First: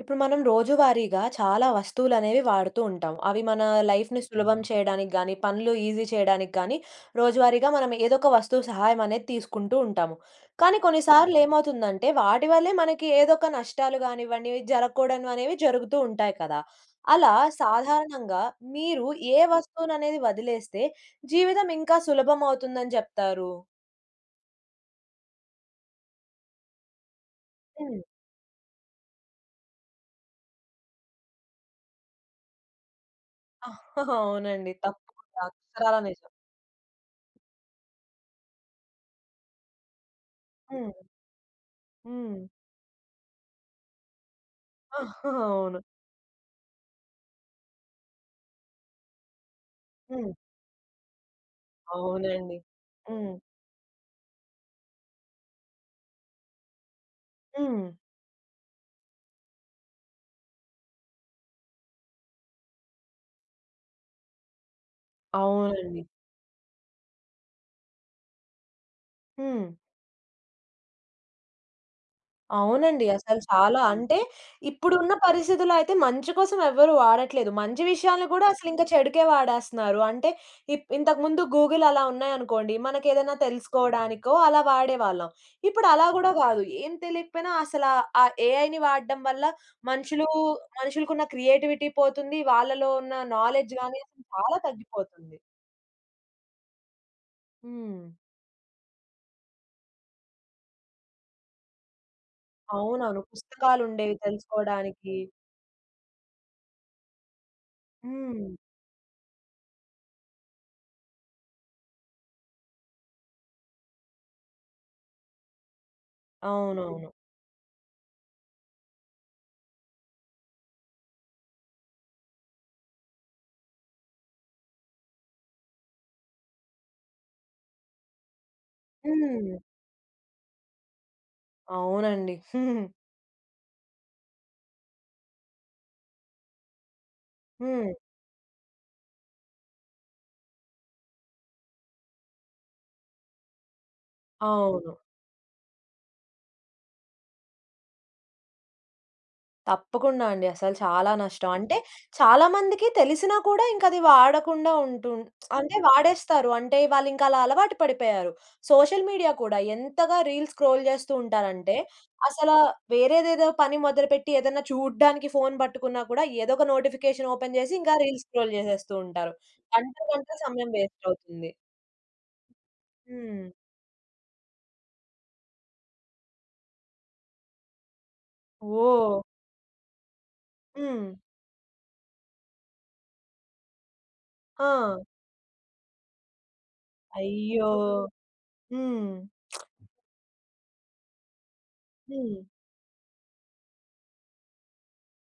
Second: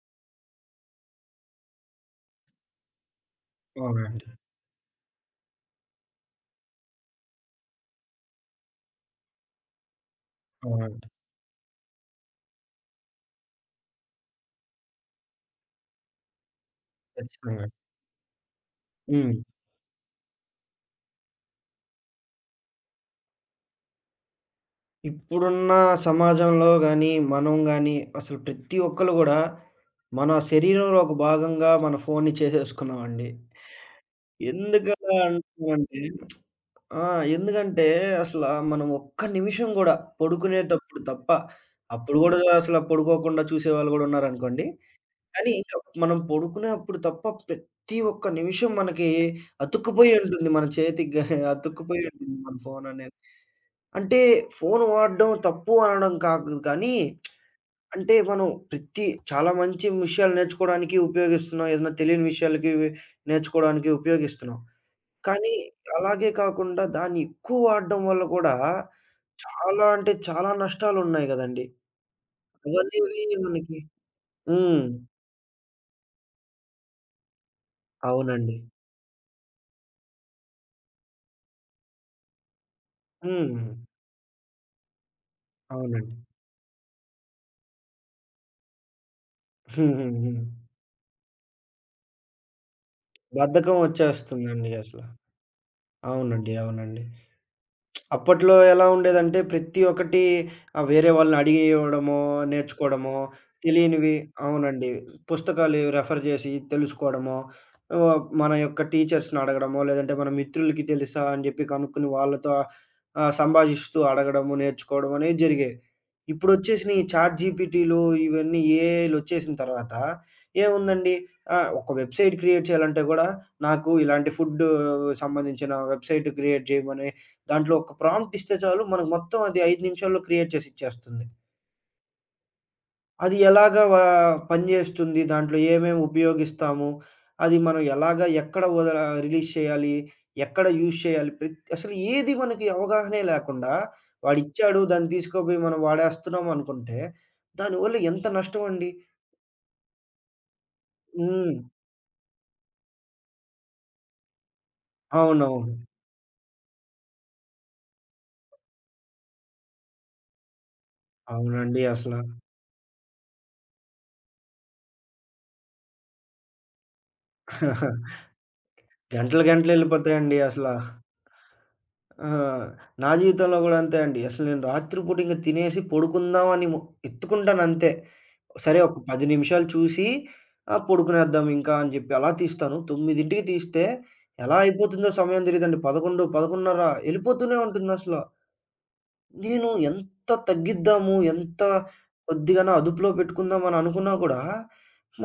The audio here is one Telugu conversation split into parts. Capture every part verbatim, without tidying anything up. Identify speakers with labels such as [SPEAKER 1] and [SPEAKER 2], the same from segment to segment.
[SPEAKER 1] ఇప్పుడు మనం రోజువారీగా చాలా వస్తువులనేవి వాడుతూ ఉంటాం. అవి మన లైఫ్‌ని
[SPEAKER 2] అవునండి.
[SPEAKER 1] సులభం హ్మ్. చేయడానికి గానీ, పనులు ఈజీ చేయడానికి గానీ, రోజువారీగా మనం ఏదో ఒక వస్తువు సహాయం అనేది తీసుకుంటూ ఉంటాము. కానీ
[SPEAKER 2] అవునండి.
[SPEAKER 1] కొన్నిసార్లు అవును. ఏమవుతుందంటే, వాటి వల్లే మనకి ఏదో ఒక నష్టాలు గానివ్వండి, జరగకూడనివి అనేవి జరుగుతూ ఉంటాయి కదా! అలా
[SPEAKER 2] ఖచ్చితంగా.
[SPEAKER 1] సాధారణంగా మీరు
[SPEAKER 2] హ్మ్.
[SPEAKER 1] ఏ వస్తువుననేది వదిలేస్తే జీవితం ఇంకా సులభం అవుతుందని చెప్తారు?
[SPEAKER 2] ఇప్పుడున్న సమాజంలో గాని, మనం గాని
[SPEAKER 1] హ్మ్.
[SPEAKER 2] అసలు ప్రతి ఒక్కళ్ళు గూడా మన శరీరంలో ఒక భాగంగా మన ఫోన్‌ని చేసేసుకున్నామండి.
[SPEAKER 1] అవునండి.
[SPEAKER 2] ఎందుకలా
[SPEAKER 1] తప్పకుండా అక్షరాల
[SPEAKER 2] అంటున్నానంటే
[SPEAKER 1] నిజం.
[SPEAKER 2] ఆ! ఎందుకంటే అసల మనం ఒక్క నిమిషం గూడా
[SPEAKER 1] హ్మ్.
[SPEAKER 2] పడుకునేటప్పుడు తప్ప, అప్పుడు
[SPEAKER 1] హ్మ్.
[SPEAKER 2] గూడా అసల పడుకోకుండా చూసేవాళ్ళు గూడా ఉన్నారనుకోండి. కానీ ఇంక మనం పడుకునేప్పుడు తప్ప ప్రతి ఒక్క నిమిషం మనకి అతుక్కుపోయి
[SPEAKER 1] అవును.
[SPEAKER 2] ఉంటుంది. మన చేతికి గాని అతుక్కుపోయి ఉంటుంది మన
[SPEAKER 1] అవునండి.
[SPEAKER 2] ఫోన్ అనేది.
[SPEAKER 1] హ్మ్.
[SPEAKER 2] అంటే ఫోన్ వాడడం తప్పు అనడం కాదు, కానీ
[SPEAKER 1] హ్మ్.
[SPEAKER 2] అంటే మనం ప్రతి చాలా మంచి విషయాలు నేర్చుకోవడానికి ఉపయోగిస్తున్నాం. ఏదైనా తెలియని విషయాలకి నేర్చుకోవడానికి ఉపయోగిస్తున్నాం. కానీ
[SPEAKER 1] అవునండి.
[SPEAKER 2] అలాగే కాకుండా దాన్ని ఎక్కువ వాడడం వల్ల కూడా
[SPEAKER 1] హ్మ్.
[SPEAKER 2] చాలా అంటే చాలా నష్టాలున్నాయి గదండీ!
[SPEAKER 1] అవునండి.
[SPEAKER 2] అవనేవి
[SPEAKER 1] అసలు
[SPEAKER 2] మనకి
[SPEAKER 1] చాలా అంటే
[SPEAKER 2] హ్మ్.
[SPEAKER 1] ఇప్పుడున్న పరిస్థితుల్లో అయితే మంచి కోసం ఎవ్వరు వాడట్లేదు. మంచి విషయాలను కూడా
[SPEAKER 2] అవునండి.
[SPEAKER 1] అసలింక చెడుకే వాడేస్తున్నారు. అంటే ఇప్ ఇంతకుముందు గూగుల్ అలా ఉన్నాయనుకోండి, మనకేదైనా
[SPEAKER 2] హ్మ్.
[SPEAKER 1] తెలుసుకోవడానికో అలా వాడేవాళ్ళం. ఇప్పుడు అలా
[SPEAKER 2] అవునండి.
[SPEAKER 1] గూడా గాదు. ఏం తెలియకపోయినా అసలా ఆ ఏఐని వాడడం వల్ల
[SPEAKER 2] హ్మ్. హ్మ్.
[SPEAKER 1] మనుషులు
[SPEAKER 2] హ్మ్.
[SPEAKER 1] మనుషులకున్న క్రియేటివిటీ పోతుంది. వాళ్ళలో ఉన్న నాలెడ్జ్
[SPEAKER 2] బద్ధకం
[SPEAKER 1] గాని అసలు చాలా
[SPEAKER 2] వచ్చేస్తుందండి అసల.
[SPEAKER 1] తగ్గిపోతుంది.
[SPEAKER 2] అవునండి. అవునండి.
[SPEAKER 1] హ్మ్.
[SPEAKER 2] అప్పట్లో ఎలా ఉండేదంటే ప్రతి ఒక్కటి ఆహ్, వేరే వాళ్ళని అడిగి ఇవ్వడమో, నేర్చుకోవడమో,
[SPEAKER 1] అవునవును.
[SPEAKER 2] తెలియనివి
[SPEAKER 1] పుస్తకాలుండేవి
[SPEAKER 2] అవునండి.
[SPEAKER 1] తెలుసుకోడానికి.
[SPEAKER 2] పుస్తకాలు రెఫర్ చేసి తెలుసుకోవడమో, ఆహ్,
[SPEAKER 1] హ్మ్.
[SPEAKER 2] మన యొక్క టీచర్స్‌ని అడగడమో, లేదంటే మన మిత్రులకి తెలుసా అని చెప్పి కనుక్కొని వాళ్ళతో ఆహ్, సంభాషిస్తూ అడగడము, నేర్చుకోవడం అనేవి జరిగేవి. ఇప్పుడొచ్చేసిన ఈ
[SPEAKER 1] అవునవును.
[SPEAKER 2] చాట్ జీపీటీలు ఇవన్నీ ఏఐలొచ్చేసిన తర్వాత ఏముందండి, ఆహ్, ఒక వెబ్‌సైట్ క్రియేట్ చేయాలంటే కూడా నాకు ఇలాంటి ఫుడ్ సంబంధించిన వెబ్‌సైట్ క్రియేట్ చేయమని దాంట్లో ఒక ప్రాంప్ట్ ఇస్తే చాలు, మనకు మొత్తం
[SPEAKER 1] హ్మ్.
[SPEAKER 2] అది ఐదు నిమిషాల్లో క్రియేట్ చేసి ఇచ్చేస్తుంది.
[SPEAKER 1] అవునండి. హ్మ్.
[SPEAKER 2] అది ఎలాగా వ పనిచేస్తుంది? దాంట్లో ఏమేమి ఉపయోగిస్తాము? అది మనం
[SPEAKER 1] హ్మ్.
[SPEAKER 2] ఎలాగా ఎక్కడ వదల రిలీజ్ చేయాలి? ఎక్కడ యూజ్ చేయాలి? ప్రతి అసలు ఏది మనకి అవగాహనే లేకుండా వాడిచ్చాడు,
[SPEAKER 1] అవును.
[SPEAKER 2] దాన్ని తీసుకోపోయి మనం వాడేస్తున్నాం అనుకుంటే దానివల్ల ఎంత నష్టం అండి.
[SPEAKER 1] తప్పకుండా అండి. అసలు చాలా నష్టం.
[SPEAKER 2] హ్మ్.
[SPEAKER 1] అంటే హ్మ్. చాలామందికి తెలిసినా కూడా ఇంకది వాడకుండా ఉంటుం
[SPEAKER 2] అవునవును.
[SPEAKER 1] అంటే వాడేస్తారు. అంటే వాళ్ళింక అలా అలవాటు పడిపోయారు. సోషల్ మీడియా కూడా ఎంతగా రీల్స్ స్క్రోల్ చేస్తూ ఉంటారంటే,
[SPEAKER 2] అవునండి అసల.
[SPEAKER 1] అసలా వేరేదేదో పని మొదలుపెట్టి ఏదన్నా చూడ్డానికి ఫోను పట్టుకున్నా కూడా ఏదో ఒక నోటిఫికేషన్ ఓపెన్ చేసి ఇంకా రీల్స్ స్క్రోల్ చేసేస్తూ ఉంటారు.
[SPEAKER 2] గంటలు గంటలు
[SPEAKER 1] గంటలు గంటలు
[SPEAKER 2] వెళ్ళిపోతాయండి అసల.
[SPEAKER 1] సమయం వేస్ట్ అవుతుంది.
[SPEAKER 2] ఆ! నా
[SPEAKER 1] హ్మ్.
[SPEAKER 2] జీవితంలో గూడా అంతే అండి. అసలు నేను రాత్రిపూట ఇంక తినేసి పడుకుందాం అని మొ ఎత్తుకుంటానంతే. సరే ఒక
[SPEAKER 1] ఓహ్!
[SPEAKER 2] పది నిమిషాలు చూసి ఆ!
[SPEAKER 1] హ్మ్.
[SPEAKER 2] పడుకునేద్దాం ఇంకా అని జెప్పి అలా తీస్తాను. తొమ్మిదికి తీస్తే ఎలా
[SPEAKER 1] ఆ!
[SPEAKER 2] అయిపోతుందో సమయం తెలీదండి. పదకొండు, పదకొండు ముప్పై ఎళ్ళిపోతూనే
[SPEAKER 1] అయ్యో!
[SPEAKER 2] ఉంటుందసల.
[SPEAKER 1] హ్మ్.
[SPEAKER 2] నేను ఎంత తగ్గిద్దాము, ఎంత
[SPEAKER 1] హ్మ్.
[SPEAKER 2] కొద్దిగాన అదుపులో పెట్టుకుందాం అని అనుకున్నా గూడా,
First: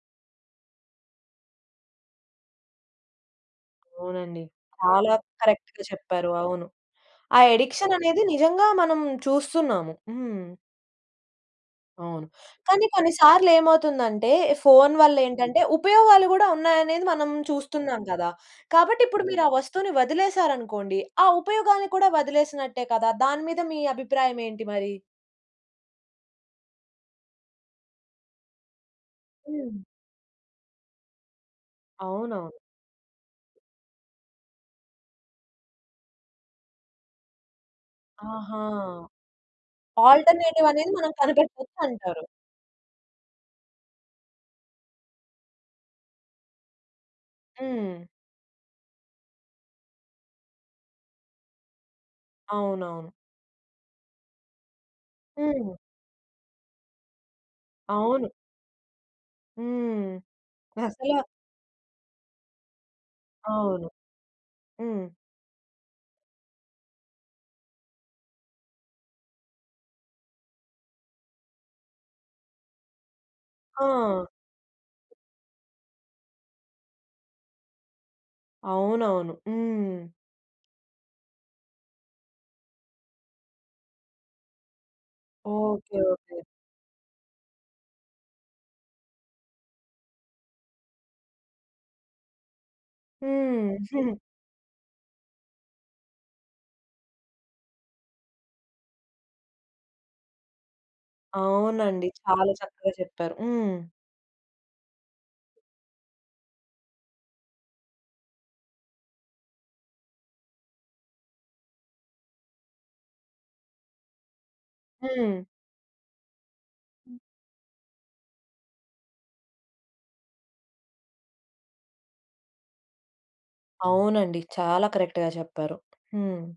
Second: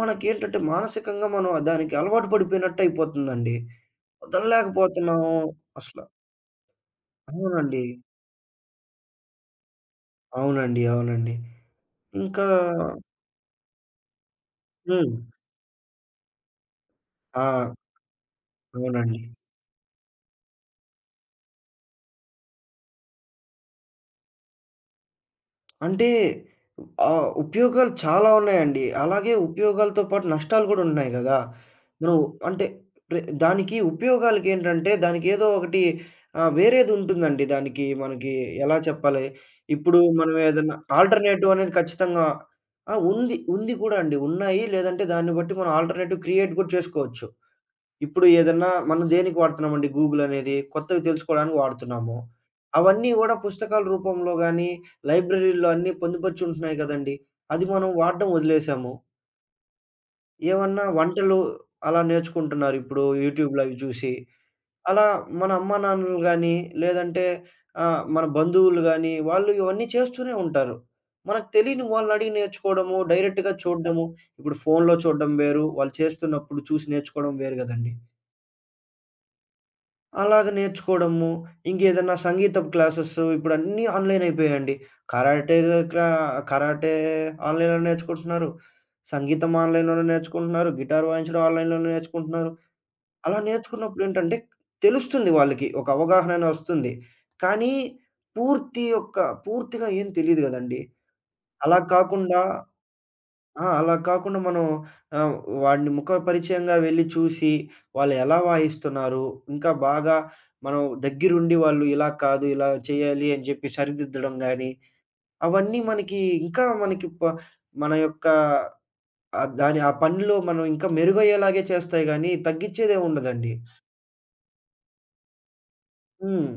[SPEAKER 2] మనకేంటంటే మానసికంగా మనం దానికి అలవాటు పడిపోయినట్టయిపోతుందండి.
[SPEAKER 1] అవునండి. చాలా
[SPEAKER 2] వదలలేకపోతున్నాము
[SPEAKER 1] కరెక్ట్‌గా
[SPEAKER 2] అసల.
[SPEAKER 1] చెప్పారు. అవును. ఆ
[SPEAKER 2] అవునండి.
[SPEAKER 1] అడిక్షన్ అనేది నిజంగా మనం చూస్తున్నాము. హ్మ్.
[SPEAKER 2] అవునండి. అవునండి.
[SPEAKER 1] అవును.
[SPEAKER 2] ఇంకా
[SPEAKER 1] కానీ కొన్ని సార్లు ఏమవుతుందంటే ఫోను
[SPEAKER 2] హ్మ్.
[SPEAKER 1] వల్లేంటంటే ఉపయోగాలు గూడా ఉన్నాయనేది మనం
[SPEAKER 2] ఆ!
[SPEAKER 1] చూస్తున్నాం కదా! కాబట్టి
[SPEAKER 2] అవునండి.
[SPEAKER 1] ఇప్పుడు మీరు ఆ వస్తువుని వదిలేసారనుకోండి, ఆ ఉపయోగాన్ని కూడా వదిలేసినట్టే కదా! దాని మీద మీ అభిప్రాయం ఏంటి మరి?
[SPEAKER 2] అంటే ఆహ్, ఉపయోగాలు చాలా ఉన్నాయండి. అలాగే
[SPEAKER 1] హ్మ్.
[SPEAKER 2] ఉపయోగాలతో పాటు నష్టాలు గూడా ఉన్నాయి గదా! మనం
[SPEAKER 1] అవునవును.
[SPEAKER 2] అంటే ప్రె దానికి ఉపయోగాలకేంటంటే దానికేదో ఒకటి ఆహ్, వేరేదుంటుందండి దానికి మనకి.
[SPEAKER 1] ఆహా!
[SPEAKER 2] ఎలా చెప్పాలి? ఇప్పుడు మనం
[SPEAKER 1] ఆల్టర్‌నేటివ్
[SPEAKER 2] ఏదన్నా
[SPEAKER 1] అనేది మనం
[SPEAKER 2] ఆల్టర్‌నేటివ్ అనేది
[SPEAKER 1] కనిపెట్టొచ్చు అంటారు.
[SPEAKER 2] ఖచ్చితంగా ఆ! ఉంది. ఉంది కూడా అండి. ఉన్నాయి. లేదంటే దాన్ని బట్టి మనం ఆల్టర్‌నేటివ్ క్రియేట్ గూడా చేసుకోవచ్చు.
[SPEAKER 1] హ్మ్.
[SPEAKER 2] ఇప్పుడు ఏదన్నా మనం దేనికి వాడుతున్నామండి గూగుల్ అనేది? కొత్తవి తెలుసుకోడానికి వాడుతున్నాము.
[SPEAKER 1] అవునవును.
[SPEAKER 2] అవన్నీ గూడా పుస్తకాల రూపంలో గానీ, లైబ్రరీల్లో
[SPEAKER 1] హ్మ్.
[SPEAKER 2] అన్నీ పొందుపరిచి ఉంటున్నాయి గదండీ! అది మనం
[SPEAKER 1] అవును.
[SPEAKER 2] వాడడం వదిలేసాము.
[SPEAKER 1] హ్మ్.
[SPEAKER 2] ఏమన్నా
[SPEAKER 1] అసల
[SPEAKER 2] వంటలు అలా నేర్చుకుంటున్నారు ఇప్పుడు యూట్యూబ్‌లో అవి
[SPEAKER 1] అవును.
[SPEAKER 2] చూసి.
[SPEAKER 1] హ్మ్.
[SPEAKER 2] అలా మన అమ్మానాన్నలు గానీ, లేదంటే ఆహ్, మన బంధువులు గానీ, వాళ్ళు ఇవన్నీ చేస్తూనే ఉంటారు. మనకు తెలీని వాళ్ళనడిగి నేర్చుకోవడము, డైరెక్ట్‌గా
[SPEAKER 1] ఆ!
[SPEAKER 2] చూడడము, ఇప్పుడు ఫోన్‌లో చూడడం వేరు, వాళ్ళు చేస్తున్నప్పుడు చూసి నేర్చుకోవడం వేరు గదండీ!
[SPEAKER 1] అవునవును. హ్మ్.
[SPEAKER 2] అలాగ నేర్చుకోవడము. ఇంకేదన్నా సంగీతపు క్లాసెస్ ఇప్పుడన్నీ ఆన్‌లైన్ అయిపోయాయండి. Karate
[SPEAKER 1] okay.
[SPEAKER 2] క్లా
[SPEAKER 1] ఓకే.
[SPEAKER 2] కరాటే ఆన్‌లైన్‌లో నేర్చుకుంటున్నారు. సంగీతం ఆన్‌లైన్‌లోనే నేర్చుకుంటున్నారు. గిటార్ వాయించడం ఆన్‌లైన్‌లోనే నేర్చుకుంటున్నారు. అలా
[SPEAKER 1] హ్మ్.
[SPEAKER 2] నేర్చుకున్నప్పుడేంటంటే తెలుస్తుంది వాళ్ళకి. ఒక అవగాహన అనేది వస్తుంది. కానీ పూర్తి యొక్క పూర్తిగా ఏం తెలీదు గదండీ. అలా
[SPEAKER 1] అవునండి.
[SPEAKER 2] కాకుండా
[SPEAKER 1] చాలా చక్కగా చెప్పారు.
[SPEAKER 2] ఆ!
[SPEAKER 1] హ్మ్.
[SPEAKER 2] అలా కాకుండా మనం ఆహ్, వాడిని ముఖపరిచయంగా వెళ్లి చూసి, వాళ్ళు ఎలా వాయిస్తున్నారు, ఇంకా బాగా మనం దగ్గరుండి వాళ్ళు ఇలా కాదు, ఇలా చేయాలి అని చెప్పి సరిదిద్దడం గానీ,
[SPEAKER 1] హ్మ్.
[SPEAKER 2] అవన్నీ మనకి ఇంకా మనకి
[SPEAKER 1] హ్మ్.
[SPEAKER 2] ప మన యొక్క ఆహ్, దాని ఆ పనిలో మనం ఇంకా మెరుగయ్యేలాగే చేస్తాయి గానీ, తగ్గిచ్చేదేం ఉండదండి.
[SPEAKER 1] అవునండి. చాలా కరెక్ట్‌గా చెప్పారు. హ్మ్.
[SPEAKER 2] హ్మ్.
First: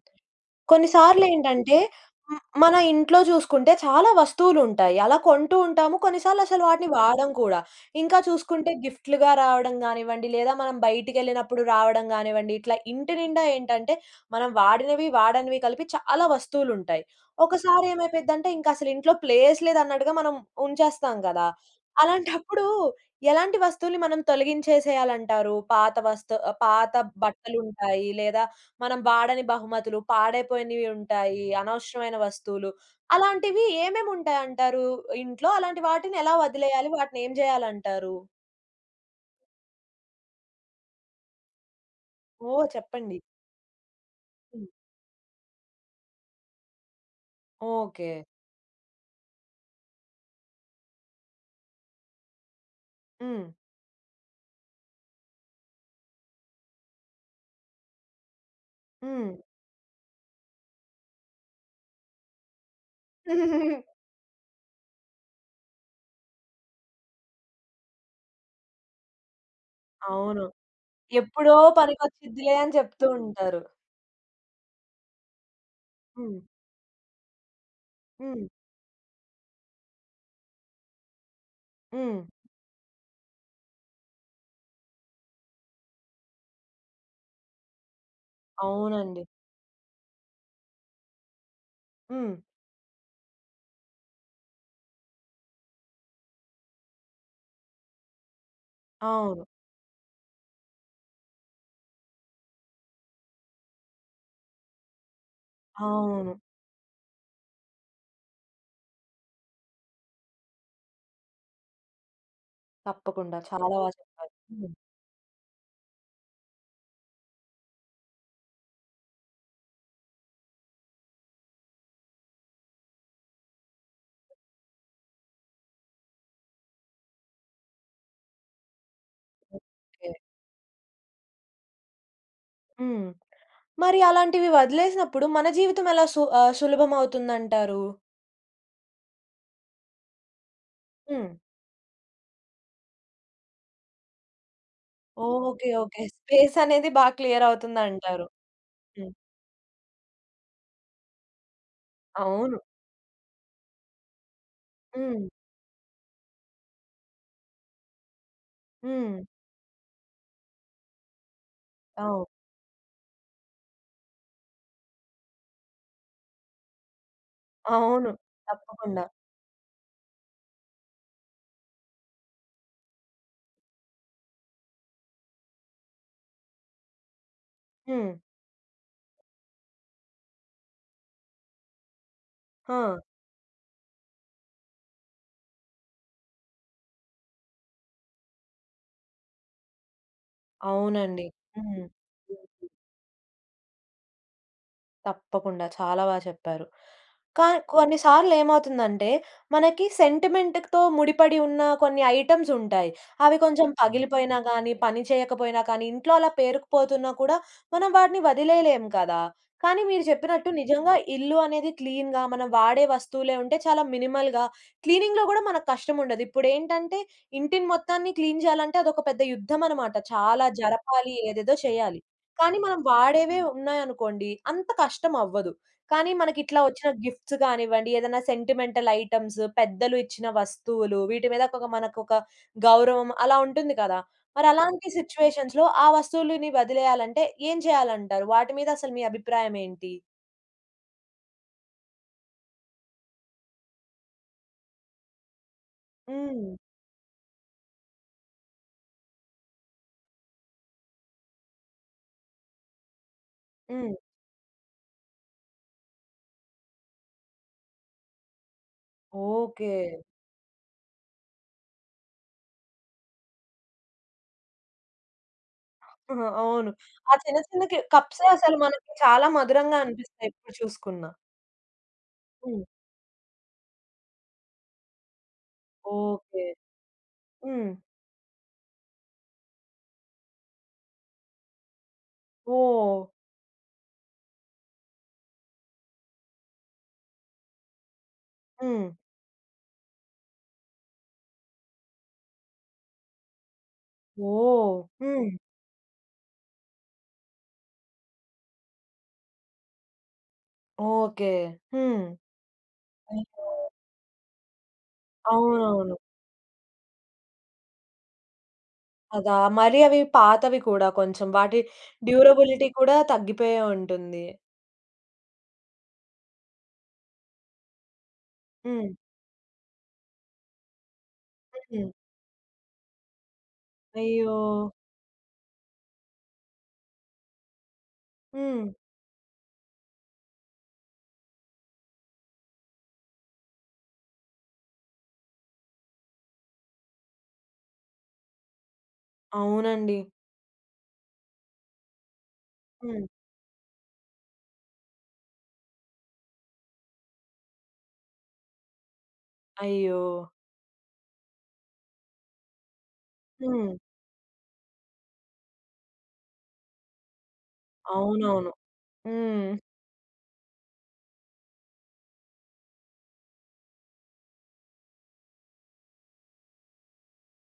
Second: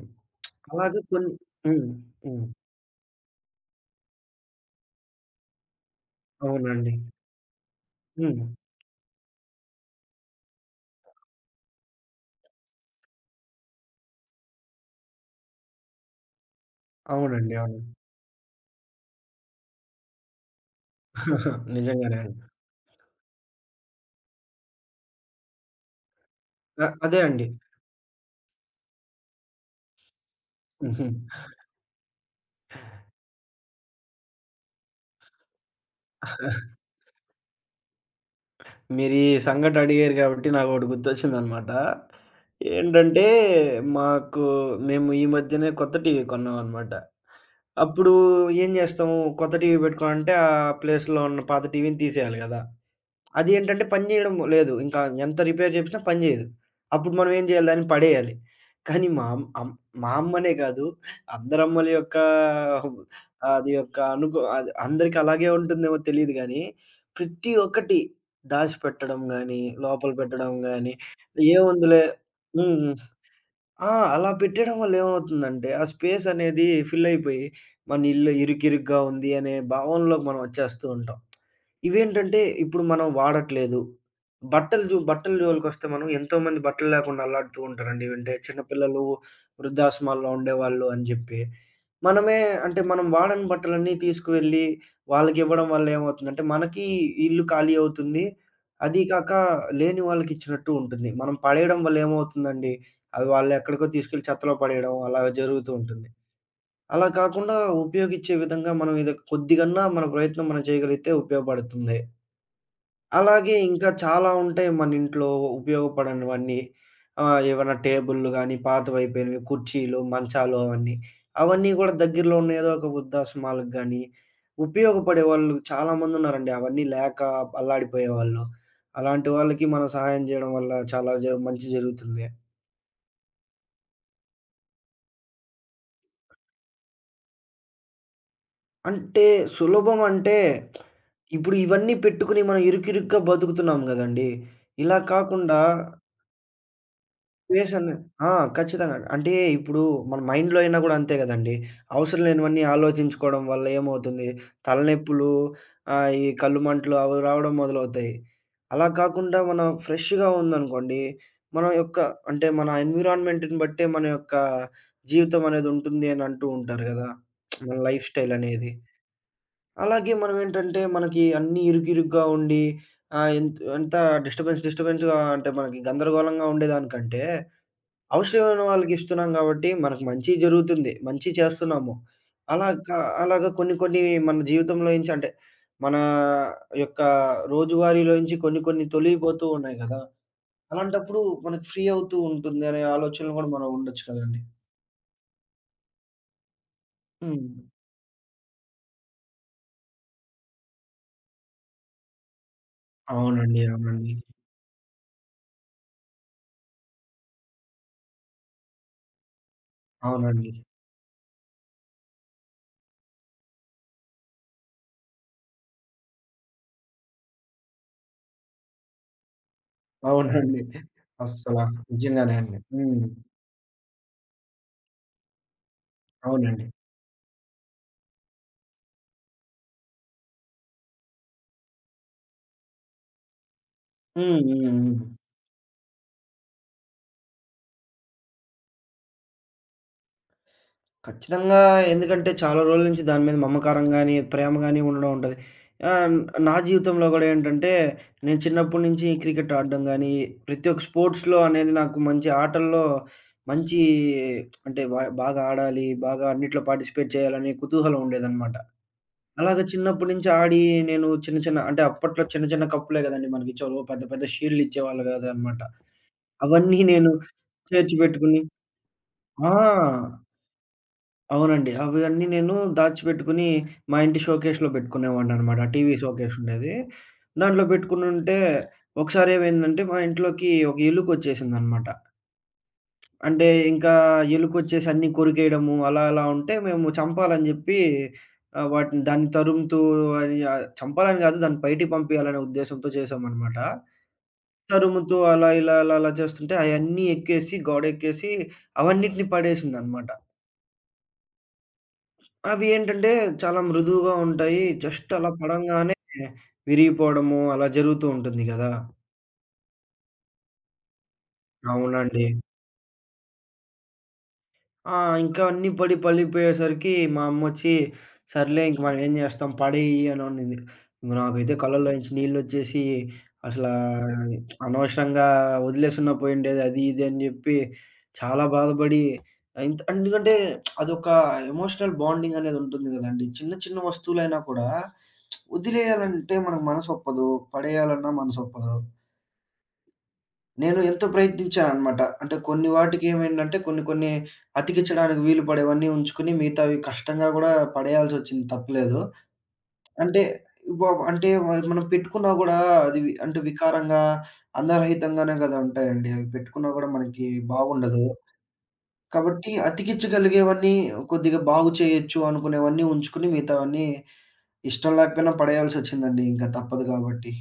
[SPEAKER 2] అలాగే కొన్ని
[SPEAKER 1] కొన్నిసార్లేంటంటే
[SPEAKER 2] హ్మ్.
[SPEAKER 1] హ్మ్,
[SPEAKER 2] హ్మ్.
[SPEAKER 1] మన ఇంట్లో చూసుకుంటే చాలా వస్తువులుంటాయి. అలా కొంటూ ఉంటాము. కొన్నిసార్లు అసలు వాటిని
[SPEAKER 2] అవునండి.
[SPEAKER 1] వాడం కూడా. ఇంకా
[SPEAKER 2] హ్మ్.
[SPEAKER 1] చూసుకుంటే గిఫ్ట్‌లుగా రావడం గానివ్వండి, లేదా మనం బయటికెళ్ళినప్పుడు రావడం గానివ్వండి, ఇట్లా ఇంటి నిండా ఏంటంటే మనం వాడినవి, వాడనివి కలిపి చాలా వస్తువులుంటాయి.
[SPEAKER 2] అవునండి. అవును.
[SPEAKER 1] ఒకసారి ఏమైపోయిద్దంటే ఇంక అసలు ఇంట్లో ప్లేస్ లేదన్నట్టుగా మనం ఉంచేస్తాం గదా!
[SPEAKER 2] నిజంగానే అండి.
[SPEAKER 1] అలాంటప్పుడు ఎలాంటి వస్తువుల్ని మనం తొలగించేసేయాలంటారు? పాత వస్తు ఆహ్,
[SPEAKER 2] అ
[SPEAKER 1] పాత
[SPEAKER 2] అదే అండి.
[SPEAKER 1] బట్టలుంటాయి లేదా మనం వాడని బహుమతులు, పాడైపోయినవి
[SPEAKER 2] హుహు.
[SPEAKER 1] ఉంటాయి, అనవసరమైన వస్తువులు. అలాంటివి ఏమేముంటాయంటారు ఇంట్లో? అలాంటి వాటిని ఎలా వదిలేయాలి? వాటిని ఏం జేయాలంటారు?
[SPEAKER 2] మీరు ఈ సంఘటన అడిగారు కాబట్టి నాకొకటి గుర్తొచ్చిందనమాట.
[SPEAKER 1] ఓహ్! చెప్పండి.
[SPEAKER 2] ఏంటంటే, మాకు
[SPEAKER 1] హ్మ్.
[SPEAKER 2] మేము ఈ మధ్యనే కొత్త టీవీ కొన్నామనమాట.
[SPEAKER 1] ఓకే.
[SPEAKER 2] అప్పుడు ఏం జేస్తాము, కొత్త టీవీ పెట్టుకోవాలంటే, ఆ ప్లేస్‌లో ఉన్న పాత టీవీని తీసేయాలి గదా!
[SPEAKER 1] హ్మ్.
[SPEAKER 2] అది ఏంటంటే పని జేయడం లేదు. ఇంకా ఎంత రిపేర్ జేపించినా పని జేయదు. అప్పుడు మనం ఏం జేయాలి? దాన్ని పడేయాలి. కానీ మా
[SPEAKER 1] హ్మ్.
[SPEAKER 2] అమ్ అమ్ మా అమ్మనే గాదు, అందరమ్మల యొక్క అది యొక్క అనుకో అది అందరికి అలాగే ఉంటుందేమో తెలీదు గానీ, ప్రతి ఒక్కటి దాచిపెట్టడం గానీ, లోపల
[SPEAKER 1] అవును.
[SPEAKER 2] పెట్టడం గానీ,
[SPEAKER 1] ఎప్పుడో
[SPEAKER 2] ఏముందిలే
[SPEAKER 1] పనికొచ్చిద్దిలే అని
[SPEAKER 2] హ్మ్.
[SPEAKER 1] చెప్తూ ఉంటారు.
[SPEAKER 2] ఆ! అలా పెట్టేయడం వల్ల ఏమవుతుందంటే, ఆ స్పేస్
[SPEAKER 1] హ్మ్.
[SPEAKER 2] అనేది ఫిల్ అయిపోయి, మన ఇల్లు
[SPEAKER 1] హ్మ్.
[SPEAKER 2] ఇరుకిరుగ్గా ఉంది అనే భావనలోకి మనం వచ్చేస్తూ ఉంటాం.
[SPEAKER 1] హ్మ్.
[SPEAKER 2] ఇవేంటంటే ఇప్పుడు మనం వాడట్లేదు. బట్టలు జో బట్టల జోలికొస్తే మనం ఎంతోమంది బట్టలు లేకుండా అల్లాడుతూ ఉంటారండి. అంటే చిన్న పిల్లలు,
[SPEAKER 1] అవునండి.
[SPEAKER 2] వృద్ధాశ్రమాల్లో ఉండేవాళ్ళు అని చెప్పి.
[SPEAKER 1] హ్మ్.
[SPEAKER 2] మనమే అంటే మనం వాడని బట్టలన్నీ తీసుకువెళ్ళి వాళ్ళకివ్వడం వల్ల ఏమవుతుందంటే, మనకి ఇల్లు ఖాళీ అవుతుంది. అది కాక
[SPEAKER 1] అవును.
[SPEAKER 2] లేని వాళ్ళకిచ్చినట్టు ఉంటుంది. మనం పడేయడం వల్ల ఏమవుతుందండి, అది వాళ్ళెక్కడికో తీసుకెళ్ళి చెత్తలో పడేయడం అలా జరుగుతూ ఉంటుంది.
[SPEAKER 1] అవును.
[SPEAKER 2] అలా కాకుండా ఉపయోగించే విధంగా మనం ఇది కొద్దిగన్నా మన ప్రయత్నం మనం చేయగలిగితే ఉపయోగపడుతుంది.
[SPEAKER 1] తప్పకుండా.
[SPEAKER 2] అలాగే
[SPEAKER 1] చాలా బా
[SPEAKER 2] ఇంకా చాలా
[SPEAKER 1] చెప్పారు.
[SPEAKER 2] ఉంటాయి
[SPEAKER 1] హ్మ్.
[SPEAKER 2] మన ఇంట్లో ఉపయోగపడనివన్నీ. ఆహ్, ఏవన్నా టేబుల్లు గానీ, పాతవయిపోయినవి, కుర్చీలు, మంచాలు అవన్నీ. అవన్నీ గూడా దగ్గరలో ఉన్న ఏదో ఒక వృద్ధాశ్రమాలకు గానీ, ఉపయోగపడే వాళ్ళు చాలా మందున్నారండి. అవన్నీ లేక అల్లాడిపోయేవాళ్ళు. అలాంటి వాళ్ళకి మనం
[SPEAKER 1] ఓకే.
[SPEAKER 2] సహాయం జేయడం వల్ల చాలా జ మంచి జరుగుతుంది.
[SPEAKER 1] హ్మ్. మరి అలాంటివి వదిలేసినప్పుడు మన జీవితం ఎలా సు ఆహ్, సులభమవుతుందంటారు?
[SPEAKER 2] అంటే సులభం అంటే,
[SPEAKER 1] హ్మ్.
[SPEAKER 2] ఇప్పుడు ఇవన్నీ పెట్టుకొని మనం ఇరుకిరుగ్గా బతుకుతున్నాం గదండీ! ఇలా కాకుండా
[SPEAKER 1] ఓకే. ఓకే. స్పేస్ అనేది బా క్లియర్
[SPEAKER 2] స్పేస్ అనే
[SPEAKER 1] అవుతుందంటారు.
[SPEAKER 2] ఆ! ఖచ్చితంగా.
[SPEAKER 1] హ్మ్.
[SPEAKER 2] అంటే ఇప్పుడు మన మైండ్‌లో అయినా గూడా అంతే గదండీ! అవసరం
[SPEAKER 1] అవును.
[SPEAKER 2] లేనివన్నీ ఆలోచించుకోవడం వల్ల ఏమవుతుంది,
[SPEAKER 1] హ్మ్.
[SPEAKER 2] తలనొప్పులు ఆహ్, ఈ కళ్ళు మంటలు అవి రావడం మొదలవుతాయి. అలా
[SPEAKER 1] హ్మ్.
[SPEAKER 2] కాకుండా మనం ఫ్రెష్‌గా ఉందనుకోండి, మన యొక్క
[SPEAKER 1] అవు
[SPEAKER 2] అంటే మన ఎన్విరాన్మెంట్‌ని బట్టే మన యొక్క జీవితం అనేది ఉంటుంది అని అంటూ ఉంటారు గదా! మన లైఫ్
[SPEAKER 1] అవును.
[SPEAKER 2] స్టైల్ అనేది.
[SPEAKER 1] తప్పకుండా.
[SPEAKER 2] అలాగే మనమేంటంటే, మనకి అన్నీ ఇరుకిరుగ్గా ఉండి ఆహ్, ఎంత్ అంతా డిస్టర్బెన్స్ డిస్టర్బెన్స్‌గా అంటే, మనకి గందరగోళంగా ఉండేదానికంటే,
[SPEAKER 1] హ్మ్.
[SPEAKER 2] అవసరమైన వాళ్ళకిస్తున్నాం కాబట్టి, మనకు మంచి జరుగుతుంది. మంచి చేస్తున్నాము.
[SPEAKER 1] ఆ!
[SPEAKER 2] అలాగా అలాగా కొన్ని కొన్ని మన జీవితంలోంచి అంటే, మన యొక్క రోజువారీలోంచి కొన్ని కొన్ని తొలగిపోతూ ఉన్నాయి గదా! అలాంటప్పుడు
[SPEAKER 1] అవునండి.
[SPEAKER 2] మనకు ఫ్రీ
[SPEAKER 1] హ్మ్.
[SPEAKER 2] అవుతూ ఉంటుంది అనే ఆలోచనలో గూడా మనం ఉండొచ్చు కదండీ!
[SPEAKER 1] తప్పకుండా. చాలా బా చెప్పారు. కా
[SPEAKER 2] హ్మ్.
[SPEAKER 1] కొన్నిసార్లు ఏమవుతుందంటే, మనకి సెంటిమెంట్‌తో ముడిపడి ఉన్న కొన్ని ఐటెమ్స్ ఉంటాయి. అవి
[SPEAKER 2] అవునండి.
[SPEAKER 1] కొంచెం హ్మ్.
[SPEAKER 2] అవునండి.
[SPEAKER 1] పగిలిపోయినా గానీ, పని చేయకపోయినా కానీ, ఇంట్లో అలా పేరుకుపోతున్నా కూడా మనం వాటిని వదిలేయలేం కదా! కానీ మీరు చెప్పినట్టు
[SPEAKER 2] అవునండి.
[SPEAKER 1] నిజంగా ఇల్లు అనేది క్లీన్‌గా మనం వాడే వస్తువులే ఉంటే చాలా మినిమల్‌గా క్లీనింగ్‌లో గూడా మనకు కష్టముండదు. ఇప్పుడేంటంటే ఇంటిని మొత్తాన్ని క్లీన్ చేయాలంటే అదొక పెద్ద యుద్ధం అన్నమాట. చాలా
[SPEAKER 2] అవునండి.
[SPEAKER 1] జరపాలి, ఏదేదో
[SPEAKER 2] అస్సల
[SPEAKER 1] చేయాలి.
[SPEAKER 2] నిజంగానే
[SPEAKER 1] కానీ
[SPEAKER 2] అండి.
[SPEAKER 1] మనం
[SPEAKER 2] హ్మ్.
[SPEAKER 1] వాడేవే ఉన్నాయనుకోండి, అంత కష్టం అవ్వదు. కానీ మనకిట్లా
[SPEAKER 2] అవునండి.
[SPEAKER 1] వచ్చిన గిఫ్ట్స్ కానివ్వండి, ఏదైనా సెంటిమెంటల్ ఐటెమ్స్, పెద్దలు ఇచ్చిన వస్తువులు, వీటి మీద ఒక మనకొక గౌరవం అలా ఉంటుంది కదా!
[SPEAKER 2] హ్మ్.
[SPEAKER 1] మరి
[SPEAKER 2] హ్మ్.
[SPEAKER 1] అలాంటి
[SPEAKER 2] హ్మ్.
[SPEAKER 1] సిట్యుయేషన్స్‌లో ఆ వస్తువులని వదిలేయాలంటే ఏం చేయాలంటారు? వాటి మీద అసలు మీ అభిప్రాయం ఏంటి?
[SPEAKER 2] ఖచ్చితంగా, ఎందుకంటే చాలా రోజుల నుంచి దాని మీద మమకారం గాని, ప్రేమ గాని ఉండడం ఉంటది. ఆహ్,
[SPEAKER 1] హ్మ్.
[SPEAKER 2] నా జీవితంలో గూడా ఏంటంటే నేను చిన్నప్పటి నుంచి క్రికెట్ ఆడడం గాని, ప్రతి ఒక్క స్పోర్ట్స్‌లో అనేది నాకు మంచి ఆటల్లో మంచి
[SPEAKER 1] హ్మ్.
[SPEAKER 2] అంటే బా బాగా ఆడాలి, బాగా అన్నిట్లో పార్టిసిపేట్ చేయాలనే కుతూహలం ఉండేదనమాట. అలాగే
[SPEAKER 1] ఓకే.
[SPEAKER 2] చిన్నప్పటి నుంచి ఆడి నేను చిన్న చిన్న అంటే అప్పట్లో చిన్న చిన్న కప్పులే గదండీ మనకిచ్చేవాళ్ళు. పెద్ద పెద్ద షీల్డ్‌లిచ్చేవాళ్ళు గాదనమాట.
[SPEAKER 1] ఆహా! అవును.
[SPEAKER 2] అవన్నీ
[SPEAKER 1] ఆ
[SPEAKER 2] నేను
[SPEAKER 1] చిన్న చిన్న కి
[SPEAKER 2] చేర్చి
[SPEAKER 1] కప్సే
[SPEAKER 2] పెట్టుకుని
[SPEAKER 1] అసలు మనకి చాలా
[SPEAKER 2] ఆ!
[SPEAKER 1] మధురంగా అనిపిస్తాయి ఇప్పుడు చూసుకున్నా.
[SPEAKER 2] అవునండి. అవన్నీ నేను
[SPEAKER 1] హ్మ్.
[SPEAKER 2] దాచిపెట్టుకుని మా ఇంటి షోకేస్‌లో పెట్టుకునేవాడిననమాట. TV showcase
[SPEAKER 1] okay.
[SPEAKER 2] ఉండేది. దాంట్లో
[SPEAKER 1] హ్మ్.
[SPEAKER 2] పెట్టుకునుంటే ఒకసారేమైందంటే మా ఇంట్లోకి ఒక ఎలుకొచ్చేసిందనమాట.
[SPEAKER 1] ఓహ్!
[SPEAKER 2] అంటే ఇంకా ఎలుకొచ్చేసి అన్నీ కొరికేయడము అలా అలా ఉంటే మేము చంపాలని జెప్పి ఆహ్,
[SPEAKER 1] హ్మ్.
[SPEAKER 2] వాటిని దాన్ని తరుముతూ అది ఆహ్, చంపాలని గాదు దాన్ని బయటికి పంపియాలనే ఉద్దేశ్యంతో చేశామనమాట.
[SPEAKER 1] ఓహ్!
[SPEAKER 2] తరుముతూ
[SPEAKER 1] హ్మ్.
[SPEAKER 2] అలా, ఇలా, అలా, అలా చేస్తుంటే అయన్నీ ఎక్కేసి, గోడెక్కేసి అవన్నిటిని పడేసిందనమాట.
[SPEAKER 1] ఓకే. హ్మ్.
[SPEAKER 2] అవి ఏంటంటే
[SPEAKER 1] అయ్యో!
[SPEAKER 2] చాలా మృదువుగా ఉంటాయి. జస్ట్ అలా
[SPEAKER 1] అవునవును.
[SPEAKER 2] పడంగానే విరిగిపోవడము అలా జరుగుతూ ఉంటుంది గదా!
[SPEAKER 1] కదా! మరి అవి పాతవి కూడా కొంచెం వాటి
[SPEAKER 2] అవునండి.
[SPEAKER 1] డ్యూరబిలిటీ కూడా తగ్గిపోయే ఉంటుంది.
[SPEAKER 2] ఆ! ఇంకా అన్నీ పడి పలిపోయేసరికి మా అమ్మొచ్చి, "సర్లే ఇంక
[SPEAKER 1] హ్మ్.
[SPEAKER 2] మనం ఏం జేస్తాం పడేయి" అని అనింది. ఇంక నాకైతే
[SPEAKER 1] హ్మ్.
[SPEAKER 2] కళ్ళల్లో నుంచి నీళ్లొచ్చేసి అసలా
[SPEAKER 1] అయ్యో!
[SPEAKER 2] అనవసరంగా వదిలేసున్నా పోయుండేది అది ఇది అని జెప్పి చాలా
[SPEAKER 1] హ్మ్.
[SPEAKER 2] బాధపడి ఇంత ఎందుకంటే అదొక ఎమోషనల్ బాండింగ్ అనేది ఉంటుంది గదండీ. చిన్న చిన్న వస్తువులైనా కూడా వదిలేయాలంటే మనకు మనసొప్పదు. పడేయాలన్నా మనసొప్పదు.
[SPEAKER 1] అవునండి.
[SPEAKER 2] నేను ఎంతో ప్రయత్నించాననమాట. అంటే కొన్ని
[SPEAKER 1] హ్మ్.
[SPEAKER 2] వాటికేమైందంటే కొన్ని కొన్ని అతికిచ్చడానికి వీలు పడేవన్నీ ఉంచుకొని మిగతావి కష్టంగా గూడా పడేయాల్సొచ్చింది తప్పులేదు.
[SPEAKER 1] అయ్యో!
[SPEAKER 2] అంటే బాబ్ అంటే మరి మనం పెట్టుకున్నా గూడా అది వి అంటే
[SPEAKER 1] హ్మ్.
[SPEAKER 2] వికారంగా, అందరహితంగానే గదా ఉంటాయండి. అవి పెట్టుకున్నా గూడా మనకి బాగుండదు.
[SPEAKER 1] అవునవును. హ్మ్.
[SPEAKER 2] కాబట్టి అతికిచ్చగలిగేవన్నీ కొద్దిగా బాగు చేయొచ్చు అనుకునేవన్నీ ఉంచుకొని మిగతావన్నీ ఇష్టం లేకపోయినా పడేయాల్సొచ్చిందండి. ఇంకా తప్పదు గాబట్టి.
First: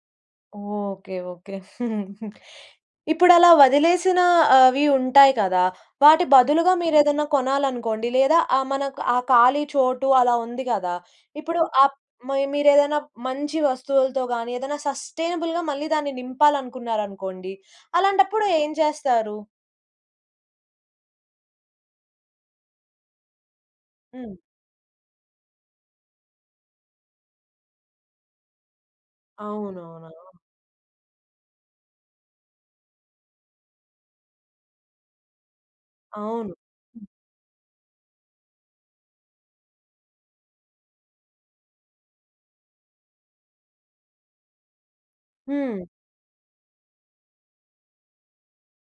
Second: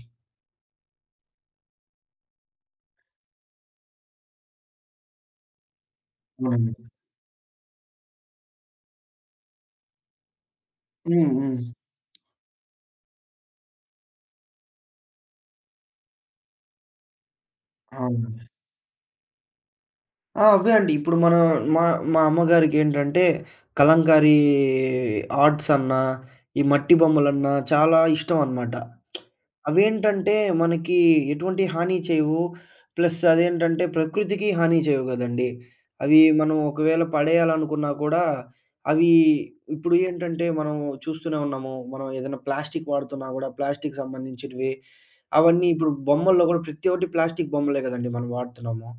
[SPEAKER 1] ఓకే. ఓకే. ఇప్పుడలా వదిలేసిన ఆ, అవి ఉంటాయి కదా! వాటి బదులుగా
[SPEAKER 2] అవునండి.
[SPEAKER 1] మీరేదన్నా కొనాలనుకోండి, లేదా ఆహ్, మనకు ఆ ఖాళీ చోటు అలా ఉంది కదా!
[SPEAKER 2] హ్మ్. హ్మ్.
[SPEAKER 1] ఇప్పుడు ఆప్ మరి మీరేదైనా మంచి వస్తువులతో గానీ, ఏదైనా సస్టైనబుల్‌గా మళ్ళీ దాన్ని నింపాలనుకున్నారనుకోండి, అలాంటప్పుడు
[SPEAKER 2] అవునండి.
[SPEAKER 1] ఏం చేస్తారు?
[SPEAKER 2] ఆ! అవే అండి. ఇప్పుడు మన మా మా అమ్మగారికేంటంటే,
[SPEAKER 1] హ్మ్.
[SPEAKER 2] కలంకారీ ఆర్ట్స్ అన్నా, ఈ మట్టి బొమ్మలన్నా చాలా ఇష్టం అనమాట.
[SPEAKER 1] అవునవును.
[SPEAKER 2] అవేంటంటే, మనకి ఎటువంటి హాని చేయవు. ప్లస్ అదేంటంటే, ప్రకృతికి హాని చేయవు గదండీ. అవి
[SPEAKER 1] అవును.
[SPEAKER 2] మనం ఒకవేళ పడేయాలనుకున్నా కూడా, అవి ఇప్పుడు ఏంటంటే, మనం చూస్తూనే ఉన్నాము. మనం ఏదైనా ప్లాస్టిక్ వాడుతున్నా గూడా, ప్లాస్టిక్ సంబంధించినవి అవన్నీ
[SPEAKER 1] హ్మ్.
[SPEAKER 2] ఇప్పుడు బొమ్మల్లో గూడా ప్రతి ఒక్కటి ప్లాస్టిక్ బొమ్మలే గదండీ మనం వాడుతున్నాము.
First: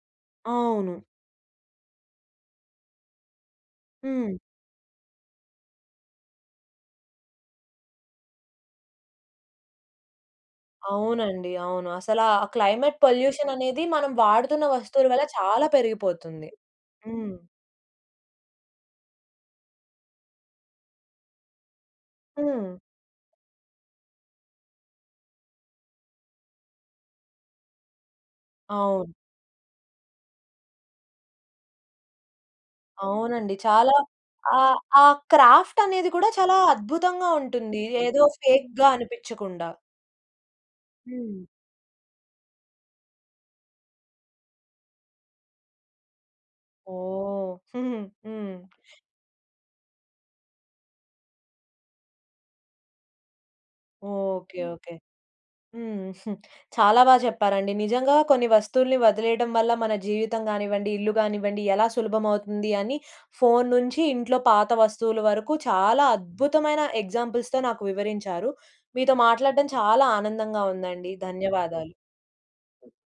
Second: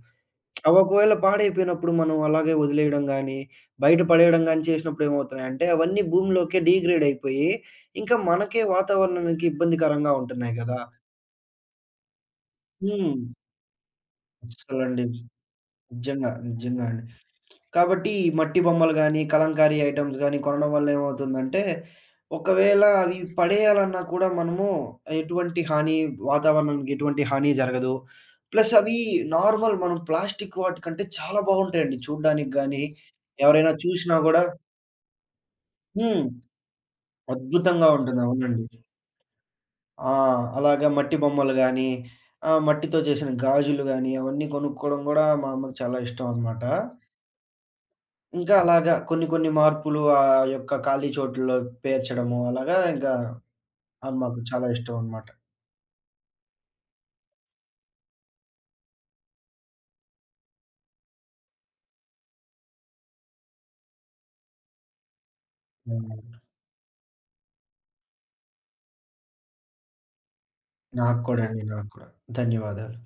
[SPEAKER 2] అవి
[SPEAKER 1] అవును.
[SPEAKER 2] ఒకవేళ పాడైపోయినప్పుడు మనం అలాగే వదిలేయడం గానీ, బయట
[SPEAKER 1] హ్మ్.
[SPEAKER 2] పడేయడం గానీ చేసినప్పుడు ఏమవుతున్నాయంటే, అవన్నీ భూమిలోకే డీగ్రేడ్ అయిపోయి, ఇంకా మనకే వాతావరణానికి ఇబ్బందికరంగా ఉంటున్నాయి గదా!
[SPEAKER 1] అవునండి. అవును. అసలా ఆ క్లైమేట్
[SPEAKER 2] హ్మ్.
[SPEAKER 1] పొల్యూషన్ అనేది మనం వాడుతున్న
[SPEAKER 2] అస్సలండి.
[SPEAKER 1] వస్తువుల వల్ల చాలా
[SPEAKER 2] నిజంగా.
[SPEAKER 1] పెరిగిపోతుంది.
[SPEAKER 2] నిజంగా అండి.
[SPEAKER 1] హ్మ్.
[SPEAKER 2] కాబట్టి ఈ మట్టి బొమ్మలు గానీ, కలంకారీ ఐటెమ్స్ గానీ కొనడం వల్ల ఏమవుతుందంటే,
[SPEAKER 1] హ్మ్.
[SPEAKER 2] ఒకవేళ అవి పడేయాలన్నా కూడా మనము ఎటువంటి హాని వాతావరణానికి ఎటువంటి హాని జరగదు. ప్లస్ అవి
[SPEAKER 1] అవును.
[SPEAKER 2] నార్మల్ మనం ప్లాస్టిక్ వాటి కంటే చాలా బాగుంటాయండి చూడ్డానికి గానీ,
[SPEAKER 1] అవునండి.
[SPEAKER 2] ఎవరైనా
[SPEAKER 1] చాలా
[SPEAKER 2] చూషినా గూడా
[SPEAKER 1] ఆహ్, ఆ క్రాఫ్ట్ అనేది
[SPEAKER 2] హ్మ్.
[SPEAKER 1] కూడా చాలా అద్భుతంగా ఉంటుంది.
[SPEAKER 2] అద్భుతంగా ఉంటుంది.
[SPEAKER 1] ఏదో
[SPEAKER 2] అవునండి.
[SPEAKER 1] ఫేక్‌గా అనిపించకుండా.
[SPEAKER 2] ఆ! అలాగా మట్టి
[SPEAKER 1] హ్మ్.
[SPEAKER 2] బొమ్మలు గానీ, ఆహ్, మట్టితో చేసిన గాజులు గానీ, అవన్నీ కొనుక్కోవడం గూడా మా అమ్మకి చాలా ఇష్టం అనమాట.
[SPEAKER 1] ఓహ్! హ్మ్.
[SPEAKER 2] ఇంకా
[SPEAKER 1] హ్మ్.
[SPEAKER 2] అలాగా కొన్ని కొన్ని మార్పులు ఆ యొక్క ఖాళీ చోటుల్లో పేర్చడము అలాగా ఇంకా అది మాకు
[SPEAKER 1] ఓకే.
[SPEAKER 2] చాలా
[SPEAKER 1] ఓకే.
[SPEAKER 2] ఇష్టం అనమాట.
[SPEAKER 1] ఉమ్, హ్మ్. చాలా బా చెప్పారండి. నిజంగా కొన్ని వస్తువుల్ని వదిలేయడం వల్ల మన జీవితం గానివ్వండి, ఇల్లు గానివ్వండి ఎలా సులభమవుతుంది అని ఫోను నుంచి ఇంట్లో పాత వస్తువుల వరకు చాలా
[SPEAKER 2] హ్మ్.
[SPEAKER 1] అద్భుతమైన ఎగ్జాంపుల్స్‌తో నాకు వివరించారు. మీతో మాట్లాడడం చాలా ఆనందంగా ఉందండి.
[SPEAKER 2] నాకు కూడా అండి. నాకు
[SPEAKER 1] ధన్యవాదాలు.
[SPEAKER 2] కూడా. ధన్యవాదాలు.